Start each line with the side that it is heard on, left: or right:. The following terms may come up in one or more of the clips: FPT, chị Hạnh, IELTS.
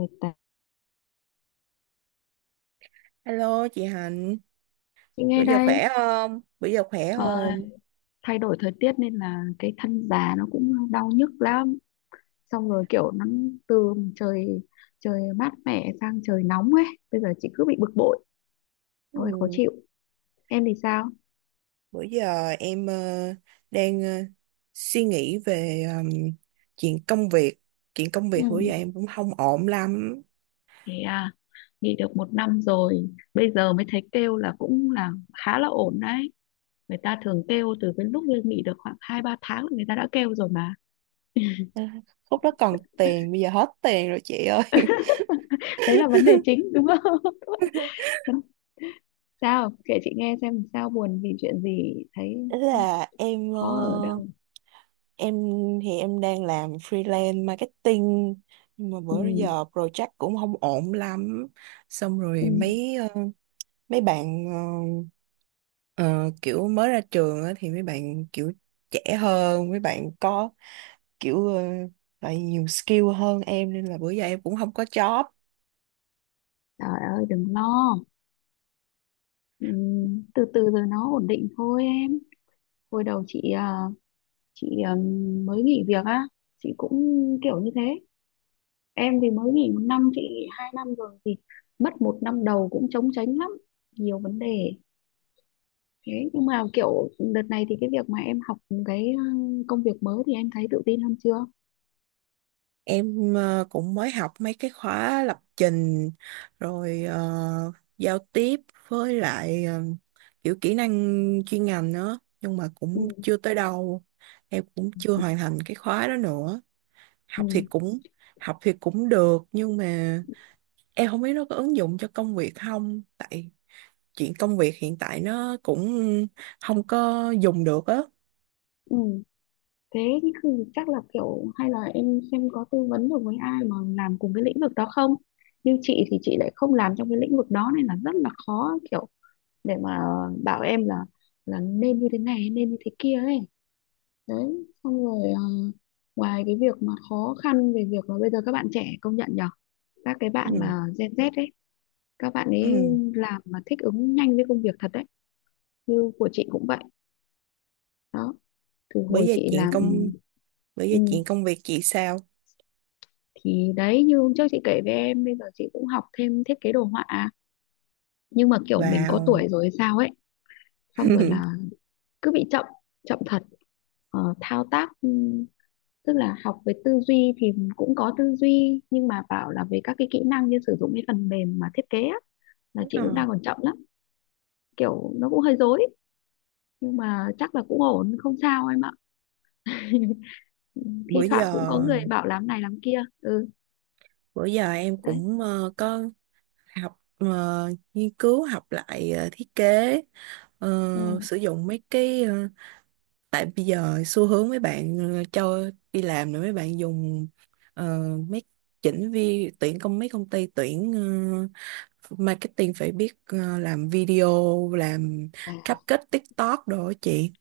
left: 18.
right: Hello chị Hạnh,
left: Chị
right: bữa
left: nghe
right: giờ khỏe
left: đây.
right: không? Bữa giờ khỏe
left: ờ,
right: không?
left: Thay đổi thời tiết nên là cái thân già nó cũng đau nhức lắm, xong rồi kiểu nó từ trời trời mát mẻ sang trời nóng ấy, bây giờ chị cứ bị bực bội, ôi khó
right: Ừ,
left: chịu. Em thì sao?
right: bữa giờ em đang suy nghĩ về chuyện công việc. Chuyện công
left: Ừ.
right: việc bữa giờ em cũng không ổn lắm.
left: Thế à. Nghỉ được một năm rồi bây giờ mới thấy kêu là cũng là khá là ổn đấy. Người ta thường kêu từ cái lúc lên nghỉ được khoảng 2 3 tháng là người ta đã kêu rồi mà.
right: À, lúc đó còn tiền, bây giờ hết tiền rồi chị ơi.
left: Đấy là vấn đề chính đúng không? Sao, kể chị nghe xem sao buồn vì chuyện gì, thấy
right: Ý là
left: khó ở đâu?
right: em thì em đang làm freelance marketing, nhưng mà
left: Ừ,
right: bữa giờ project cũng không ổn lắm. Xong rồi
left: ừ.
right: mấy bạn, ờ, kiểu mới ra trường á, thì mấy bạn kiểu trẻ hơn, mấy bạn có kiểu lại nhiều skill hơn em, nên là bữa giờ em cũng không có job.
left: Trời ơi đừng lo. Ừ, từ từ rồi nó ổn định thôi em. Hồi đầu chị mới nghỉ việc á, chị cũng kiểu như thế. Em thì mới nghỉ một năm, chị nghỉ 2 năm rồi thì mất một năm đầu cũng trống tránh lắm, nhiều vấn đề. Thế nhưng mà kiểu đợt này thì cái việc mà em học, cái công việc mới thì em thấy tự tin hơn chưa?
right: Em cũng mới học mấy cái khóa lập trình, rồi giao tiếp, với lại kiểu kỹ năng chuyên ngành nữa, nhưng mà cũng
left: Ừ,
right: chưa tới đâu. Em cũng chưa hoàn thành cái khóa đó nữa. học thì
left: ừ,
right: cũng học thì cũng được, nhưng mà em không biết nó có ứng dụng cho công việc không, tại chuyện công việc hiện tại nó cũng không có dùng được á.
left: ừ. Thế thì chắc là kiểu hay là em xem có tư vấn được với ai mà làm cùng cái lĩnh vực đó không, nhưng chị thì chị lại không làm trong cái lĩnh vực đó nên là rất là khó, kiểu để mà bảo em là nên như thế này nên như thế kia ấy. Đấy, xong rồi ngoài cái việc mà khó khăn về việc là bây giờ các bạn trẻ công nhận nhở, các cái bạn
right: Ừ,
left: mà Gen Z ấy, các bạn ấy
right: ừ.
left: làm mà thích ứng nhanh với công việc thật đấy, như của chị cũng vậy đó. Từ
right: bởi
left: hồi
right: vì
left: chị
right: chuyện
left: làm,
right: công bởi vì
left: ừ,
right: chuyện công việc chị sao?
left: thì đấy, như hôm trước chị kể với em bây giờ chị cũng học thêm thiết kế đồ họa nhưng mà kiểu mình có
right: Vào.
left: tuổi rồi hay sao ấy, xong rồi là cứ bị chậm, chậm thật. Ờ, thao tác, tức là học về tư duy thì cũng có tư duy nhưng mà bảo là về các cái kỹ năng như sử dụng cái phần mềm mà thiết kế á, là chị
right: Ờ,
left: cũng đang còn chậm lắm, kiểu nó cũng hơi rối. Nhưng mà chắc là cũng ổn không sao em ạ.
right: bữa
left: Thi thoảng cũng
right: giờ
left: có người bảo làm này làm kia. Ừ,
right: em
left: đấy.
right: cũng có học, nghiên cứu, học lại thiết kế,
left: Ừ.
right: sử dụng mấy cái, tại bây giờ xu hướng mấy bạn cho đi làm rồi mấy bạn dùng, ờ, mấy chỉnh vi tuyển công mấy công ty tuyển ờ, marketing phải biết làm video, làm
left: À.
right: cupcake TikTok đồ á chị.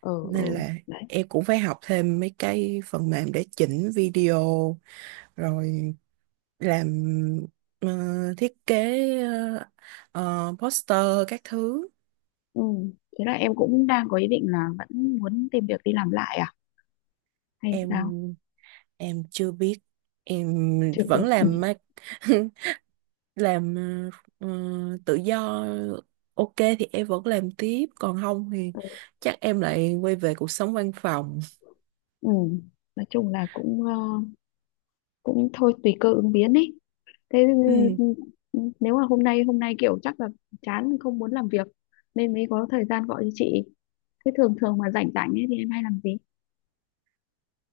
left: Ừ,
right: Nên
left: ừ,
right: là
left: đấy.
right: em cũng phải học thêm mấy cái phần mềm để chỉnh video, rồi làm ờ, thiết kế poster các thứ.
left: Ừ. Thế là em cũng đang có ý định là vẫn muốn tìm việc đi làm lại à hay
right: em
left: sao?
right: em chưa biết, em
left: Chưa
right: vẫn
left: biết, ừ.
right: làm ờ, ờ, tự do. Ok, thì em vẫn làm tiếp, còn không thì chắc em lại quay về cuộc sống văn phòng.
left: Ừ. Nói chung là cũng cũng thôi tùy cơ ứng biến ý. Thế,
right: Ừ,
left: ừ, nếu mà hôm nay kiểu chắc là chán không muốn làm việc nên mới có thời gian gọi cho chị. Thế thường thường mà rảnh rảnh ấy thì em hay làm gì?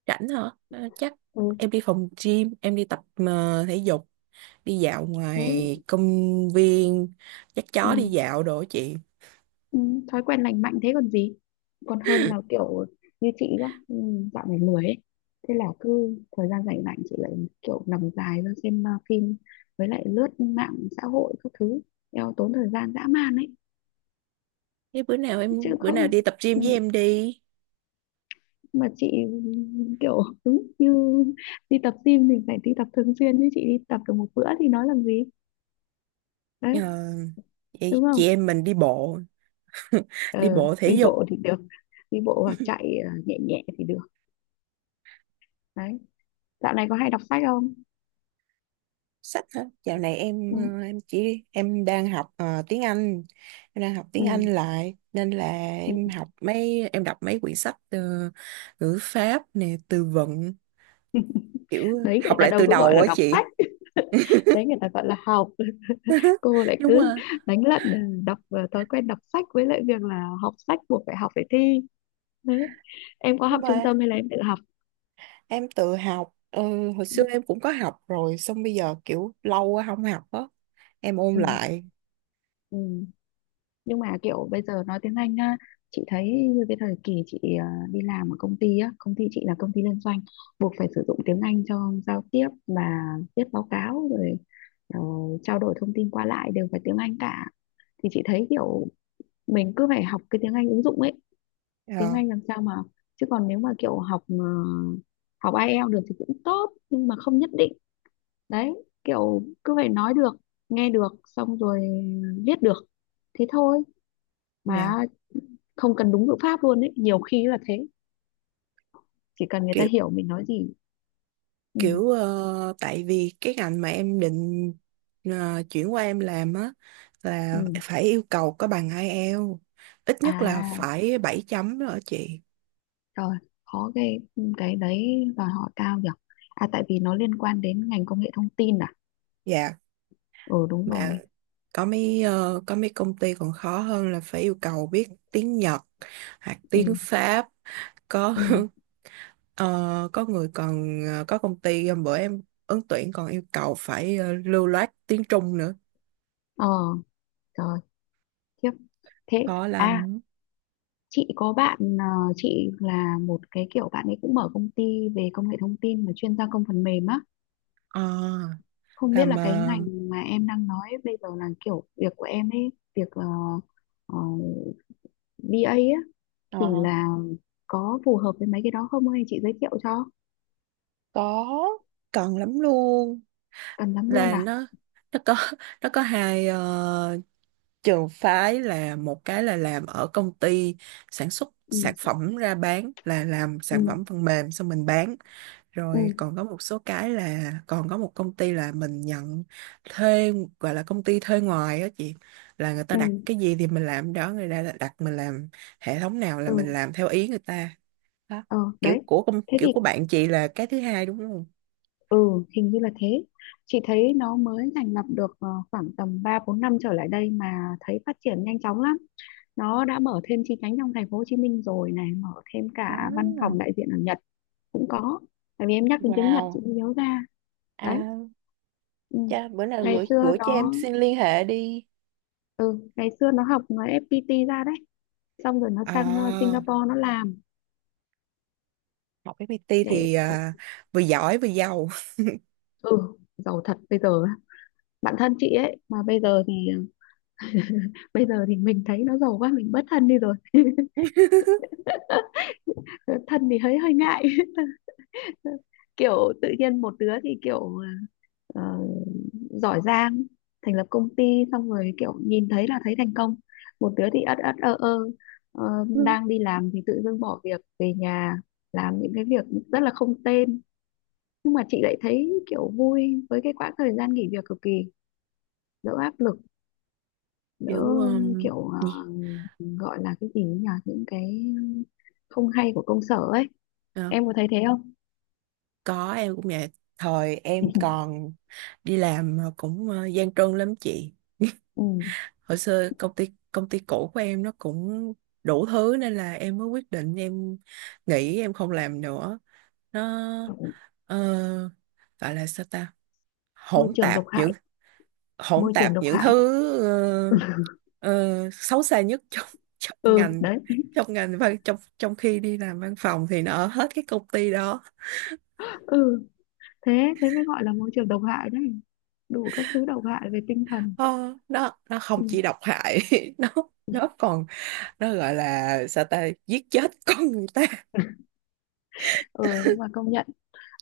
right: rảnh hả? Ờ, chắc
left: Ừ.
right: em đi phòng gym, em đi tập thể dục, đi dạo
left: Thế.
right: ngoài công viên, dắt
left: Ừ.
right: chó đi dạo đồ á chị.
left: Ừ, thói quen lành mạnh thế còn gì, còn hơn là kiểu như chị nhá. Ừ, dạo này lười ấy, thế là cứ thời gian rảnh rảnh chị lại kiểu nằm dài ra xem phim với lại lướt mạng xã hội các thứ, eo tốn thời gian dã man ấy
right: Thế
left: chứ
right: bữa nào
left: không.
right: đi tập gym
left: Ừ,
right: với em đi.
left: mà chị kiểu đúng như, đi tập gym thì phải đi tập thường xuyên chứ chị đi tập được một bữa thì nói làm gì,
right: Ờ,
left: đấy
right: vậy
left: đúng không?
right: chị em mình đi bộ. Đi
left: Ờ,
right: bộ thể
left: đi
right: dục.
left: bộ thì được, đi bộ hoặc chạy nhẹ nhẹ thì được đấy. Dạo này có hay đọc sách không?
right: Sách hả? Dạo này em
left: Ừ.
right: ờ, em chỉ em đang học tiếng Anh, em đang học tiếng
left: Ừ,
right: Anh lại nên là em
left: ừ.
right: học mấy em đọc mấy quyển sách ngữ pháp nè, từ vựng, kiểu
left: Đấy người
right: học
left: ta
right: lại
left: đâu
right: từ
left: có gọi
right: đầu
left: là
right: á
left: đọc
right: chị.
left: sách. Đấy người ta gọi là học, cô lại
right: Đúng
left: cứ
right: rồi.
left: đánh lận, ừ, đọc thói quen đọc sách với lại việc là học sách buộc phải học phải thi đấy. Em có học
right: Nhưng
left: trung
right: mà
left: tâm hay là em tự học?
right: em tự học. Ờ, Hồi xưa em cũng có học rồi, xong bây giờ kiểu lâu quá không học á, em ôn
left: Ừ,
right: lại.
left: ừ. Nhưng mà kiểu bây giờ nói tiếng Anh á, chị thấy như cái thời kỳ chị đi làm ở công ty á, công ty chị là công ty liên doanh buộc phải sử dụng tiếng Anh cho giao tiếp và viết báo cáo rồi ờ, trao đổi thông tin qua lại đều phải tiếng Anh cả, thì chị thấy kiểu mình cứ phải học cái tiếng Anh ứng dụng ấy, tiếng
right: Ờ,
left: Anh làm sao mà, chứ còn nếu mà kiểu học học IELTS được thì cũng tốt nhưng mà không nhất định, đấy kiểu cứ phải nói được, nghe được, xong rồi viết được, thế thôi.
right: nha.
left: Mà không cần đúng ngữ pháp luôn ấy, nhiều khi là thế, chỉ cần người ta hiểu mình nói gì. Ừ,
right: Kiểu tại vì cái ngành mà em định chuyển qua em làm á là
left: ừ.
right: phải yêu cầu có bằng IELTS, ít nhất là
left: À,
right: phải 7 chấm đó chị.
left: rồi, khó ghê. Ừ, cái đấy đòi hỏi cao nhỉ. À, tại vì nó liên quan đến ngành công nghệ thông tin à?
right: Dạ.
left: Ừ đúng
right: Mà
left: rồi.
right: có mấy công ty còn khó hơn, là phải yêu cầu biết tiếng Nhật hoặc tiếng
left: Ừ,
right: Pháp. Có.
left: ừ,
right: Ờ, có người còn có công ty hôm bữa em ứng tuyển còn yêu cầu phải lưu loát tiếng Trung nữa.
left: ờ, rồi. Khiếp. Thế,
right: Khó
left: à,
right: lắm.
left: chị có bạn, chị là một cái kiểu bạn ấy cũng mở công ty về công nghệ thông tin mà chuyên gia công phần mềm á.
right: Ờ,
left: Không biết
right: làm
left: là cái
right: ờ,
left: ngành mà em đang nói bây giờ là kiểu việc của em ấy, việc ờ, BA á, thì
right: Ờ.
left: là có phù hợp với mấy cái đó không hay chị giới thiệu cho?
right: có, cần lắm luôn.
left: Cần lắm luôn
right: Là
left: à?
right: nó có nó có hai trường phái: là một cái là làm ở công ty sản xuất sản
left: Ừ,
right: phẩm ra bán, là làm sản
left: ừ,
right: phẩm phần mềm xong mình bán,
left: ừ,
right: rồi còn có một số cái là còn có một công ty là mình nhận thuê, gọi là công ty thuê ngoài á chị, là người ta
left: ừ,
right: đặt cái gì thì mình làm đó, người ta đặt mình làm hệ thống nào là
left: ừ,
right: mình làm theo ý người ta, đó.
left: ờ, đấy. Thế thì,
right: Kiểu của bạn chị là cái thứ hai đúng không.
left: ừ, hình như là thế. Chị thấy nó mới thành lập được khoảng tầm 3 4 năm trở lại đây mà thấy phát triển nhanh chóng lắm. Nó đã mở thêm chi nhánh trong thành phố Hồ Chí Minh rồi này, mở thêm cả văn
right: À.
left: phòng đại diện ở Nhật cũng có. Tại vì em nhắc đến tiếng Nhật chị
right: Wow.
left: mới nhớ ra.
right: À
left: Đấy. Ừ.
right: cha, bữa nào
left: Ngày
right: gửi
left: xưa
right: gửi cho em
left: nó,
right: xin liên hệ đi.
left: ừ, ngày xưa nó học nó FPT ra đấy, xong rồi nó sang
right: À,
left: Singapore nó làm
right: học FPT
left: để,
right: thì à, vừa giỏi vừa giàu.
left: ừ, giàu thật bây giờ. Bạn thân chị ấy mà bây giờ thì bây giờ thì mình thấy nó giàu quá mình bất thân đi rồi. Ờ, thân thì hơi hơi ngại. Kiểu tự nhiên một đứa thì kiểu ờ, giỏi giang, thành lập công ty, xong rồi kiểu nhìn thấy là thấy thành công, một đứa thì ất ất ơ ơ, ờ,
right: Ừ.
left: đang đi làm thì tự dưng bỏ việc về nhà làm những cái việc rất là không tên. Nhưng mà chị lại thấy kiểu vui với cái quãng thời gian nghỉ việc cực kỳ, đỡ áp lực, đỡ,
right: Kiểu
left: kiểu
right: gì?
left: gọi là cái gì nhỉ, những cái không hay của công sở ấy.
right: Ờ,
left: Em có thấy thế không?
right: có, em cũng vậy. Thời em còn đi làm mà cũng gian truân lắm chị.
left: Ừ.
right: Hồi xưa công ty cũ của em nó cũng đủ thứ, nên là em mới quyết định em nghỉ, em không làm nữa. Nó
left: Kiểu
right: ờ, gọi là sao ta,
left: môi
right: hỗn
left: trường
right: tạp
left: độc
right: những
left: hại.
right: hỗn
left: Môi
right: tạp
left: trường độc
right: những thứ
left: hại.
right: xấu xa nhất trong trong
left: Ừ
right: ngành,
left: đấy.
right: trong ngành văn trong trong khi đi làm văn phòng thì nó ở hết cái công ty đó.
left: Ừ, thế thế mới gọi là môi trường độc hại đấy, đủ các thứ độc hại về tinh thần.
right: Ờ, nó không
left: Ừ.
right: chỉ độc hại, nó nó còn, nó gọi là sao ta, giết chết con người ta.
left: Ừ, nhưng mà công nhận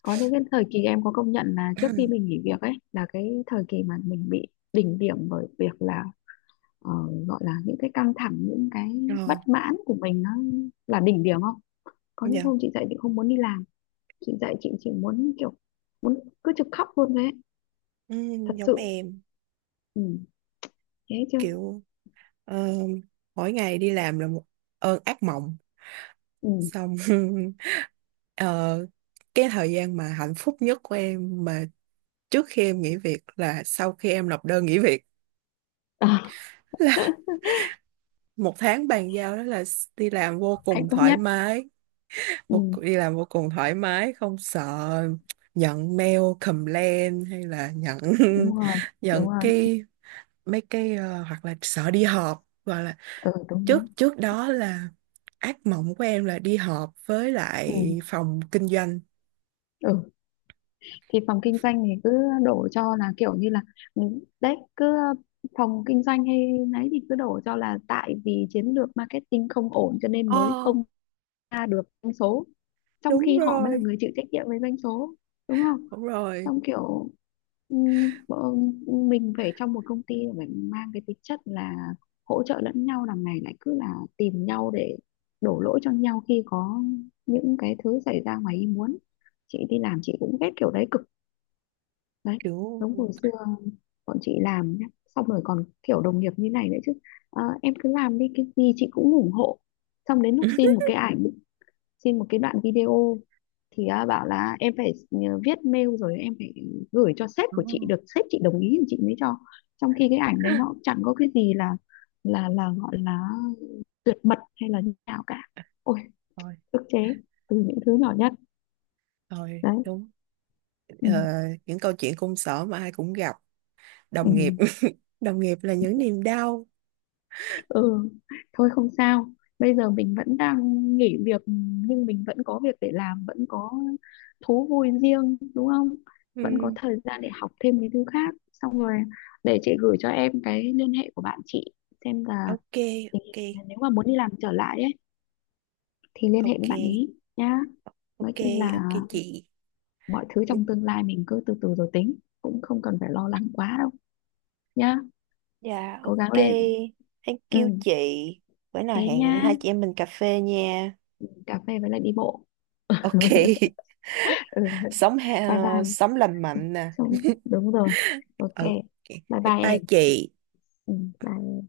left: có những cái thời kỳ em có công nhận là trước khi mình nghỉ việc ấy là cái thời kỳ mà mình bị đỉnh điểm bởi việc là ờ, gọi là những cái căng thẳng, những cái
right: Ờ,
left: bất mãn của mình nó là đỉnh điểm. Không có những
right: dạ.
left: hôm chị dậy chị không muốn đi làm, chị dậy chị chỉ muốn kiểu muốn cứ trực khóc luôn đấy,
right: Ừ,
left: thật
right: giống
left: sự.
right: em.
left: Ừ. Thế chứ.
right: Kiểu ờ, mỗi ngày đi làm là một ơn ác mộng.
left: Ừ.
right: Xong ờ, cái thời gian mà hạnh phúc nhất của em, mà trước khi em nghỉ việc, là sau khi em nộp đơn nghỉ việc là một tháng bàn giao đó, là đi làm vô
left: Hạnh
right: cùng
left: phúc
right: thoải
left: nhất.
right: mái.
left: Ừ,
right: Đi làm vô cùng thoải mái, không sợ nhận mail complain, hay là nhận
left: đúng rồi.
right: nhận
left: Đúng rồi.
right: cái mấy cái hoặc là sợ đi họp, gọi là.
left: Ừ đúng
right: trước
left: đúng.
right: trước đó là ác mộng của em là đi họp với lại
left: Ừ,
right: phòng kinh doanh.
left: ừ. Thì phòng kinh doanh thì cứ đổ cho là kiểu như là, ừ, đấy cứ phòng kinh doanh hay nấy thì cứ đổ cho là tại vì chiến lược marketing không ổn cho nên mới
right: Ờ,
left: không ra được doanh số, trong
right: đúng
left: khi họ mới là
right: rồi,
left: người chịu trách nhiệm với doanh số, đúng không?
right: đúng rồi,
left: Xong kiểu bọn mình phải trong một công ty phải mang cái tính chất là hỗ trợ lẫn nhau, đằng này lại cứ là tìm nhau để đổ lỗi cho nhau khi có những cái thứ xảy ra ngoài ý muốn. Chị đi làm chị cũng ghét kiểu đấy cực. Đấy,
right: kiểu.
left: giống hồi xưa bọn chị làm nhá, xong rồi còn kiểu đồng nghiệp như này nữa chứ. Ờ, em cứ làm đi cái gì chị cũng ủng hộ, xong đến lúc xin một cái ảnh, xin một cái đoạn video thì à, bảo là em phải nhờ viết mail rồi em phải gửi cho sếp
right: Ồ,
left: của chị được sếp chị đồng ý thì chị mới cho, trong khi cái ảnh đấy nó cũng chẳng có cái gì là là gọi là tuyệt mật hay là như nào cả. Ôi
right: rồi,
left: ức chế từ những thứ nhỏ nhất
right: rồi,
left: đấy.
right: đúng.
left: Ừ.
right: Ờ, những câu chuyện công sở mà ai cũng gặp.
left: Ừ.
right: Đồng nghiệp đồng nghiệp là những niềm đau.
left: Ừ, thôi không sao, bây giờ mình vẫn đang nghỉ việc nhưng mình vẫn có việc để làm, vẫn có thú vui riêng đúng không, vẫn có
right: Ừm,
left: thời gian để học thêm cái thứ khác. Xong rồi để chị gửi cho em cái liên hệ của bạn chị xem là
right: ok
left: tình
right: ok
left: hình nếu mà muốn đi làm trở lại ấy thì liên hệ
right: ok
left: với bạn ý nhá. Nói
right: ok
left: chung
right: ok
left: là
right: chị.
left: mọi thứ trong
right: Ừm,
left: tương lai mình cứ từ từ rồi tính, cũng không cần phải lo lắng quá đâu nhá.
right: Dạ
left: Cố gắng
right: ok,
left: lên.
right: thank
left: Ừ,
right: you chị. Bữa
left: thế
right: nào hẹn
left: nhá,
right: hai chị em mình cà phê nha.
left: cà phê với lại đi bộ.
right: Ok.
left: Ừ,
right: Sống
left: bye bye.
right: sống lành mạnh nè.
left: Xong, đúng rồi. Ok.
right: Ok.
left: Bye
right: Bye
left: bye
right: bye
left: em.
right: chị.
left: Ừ, bye.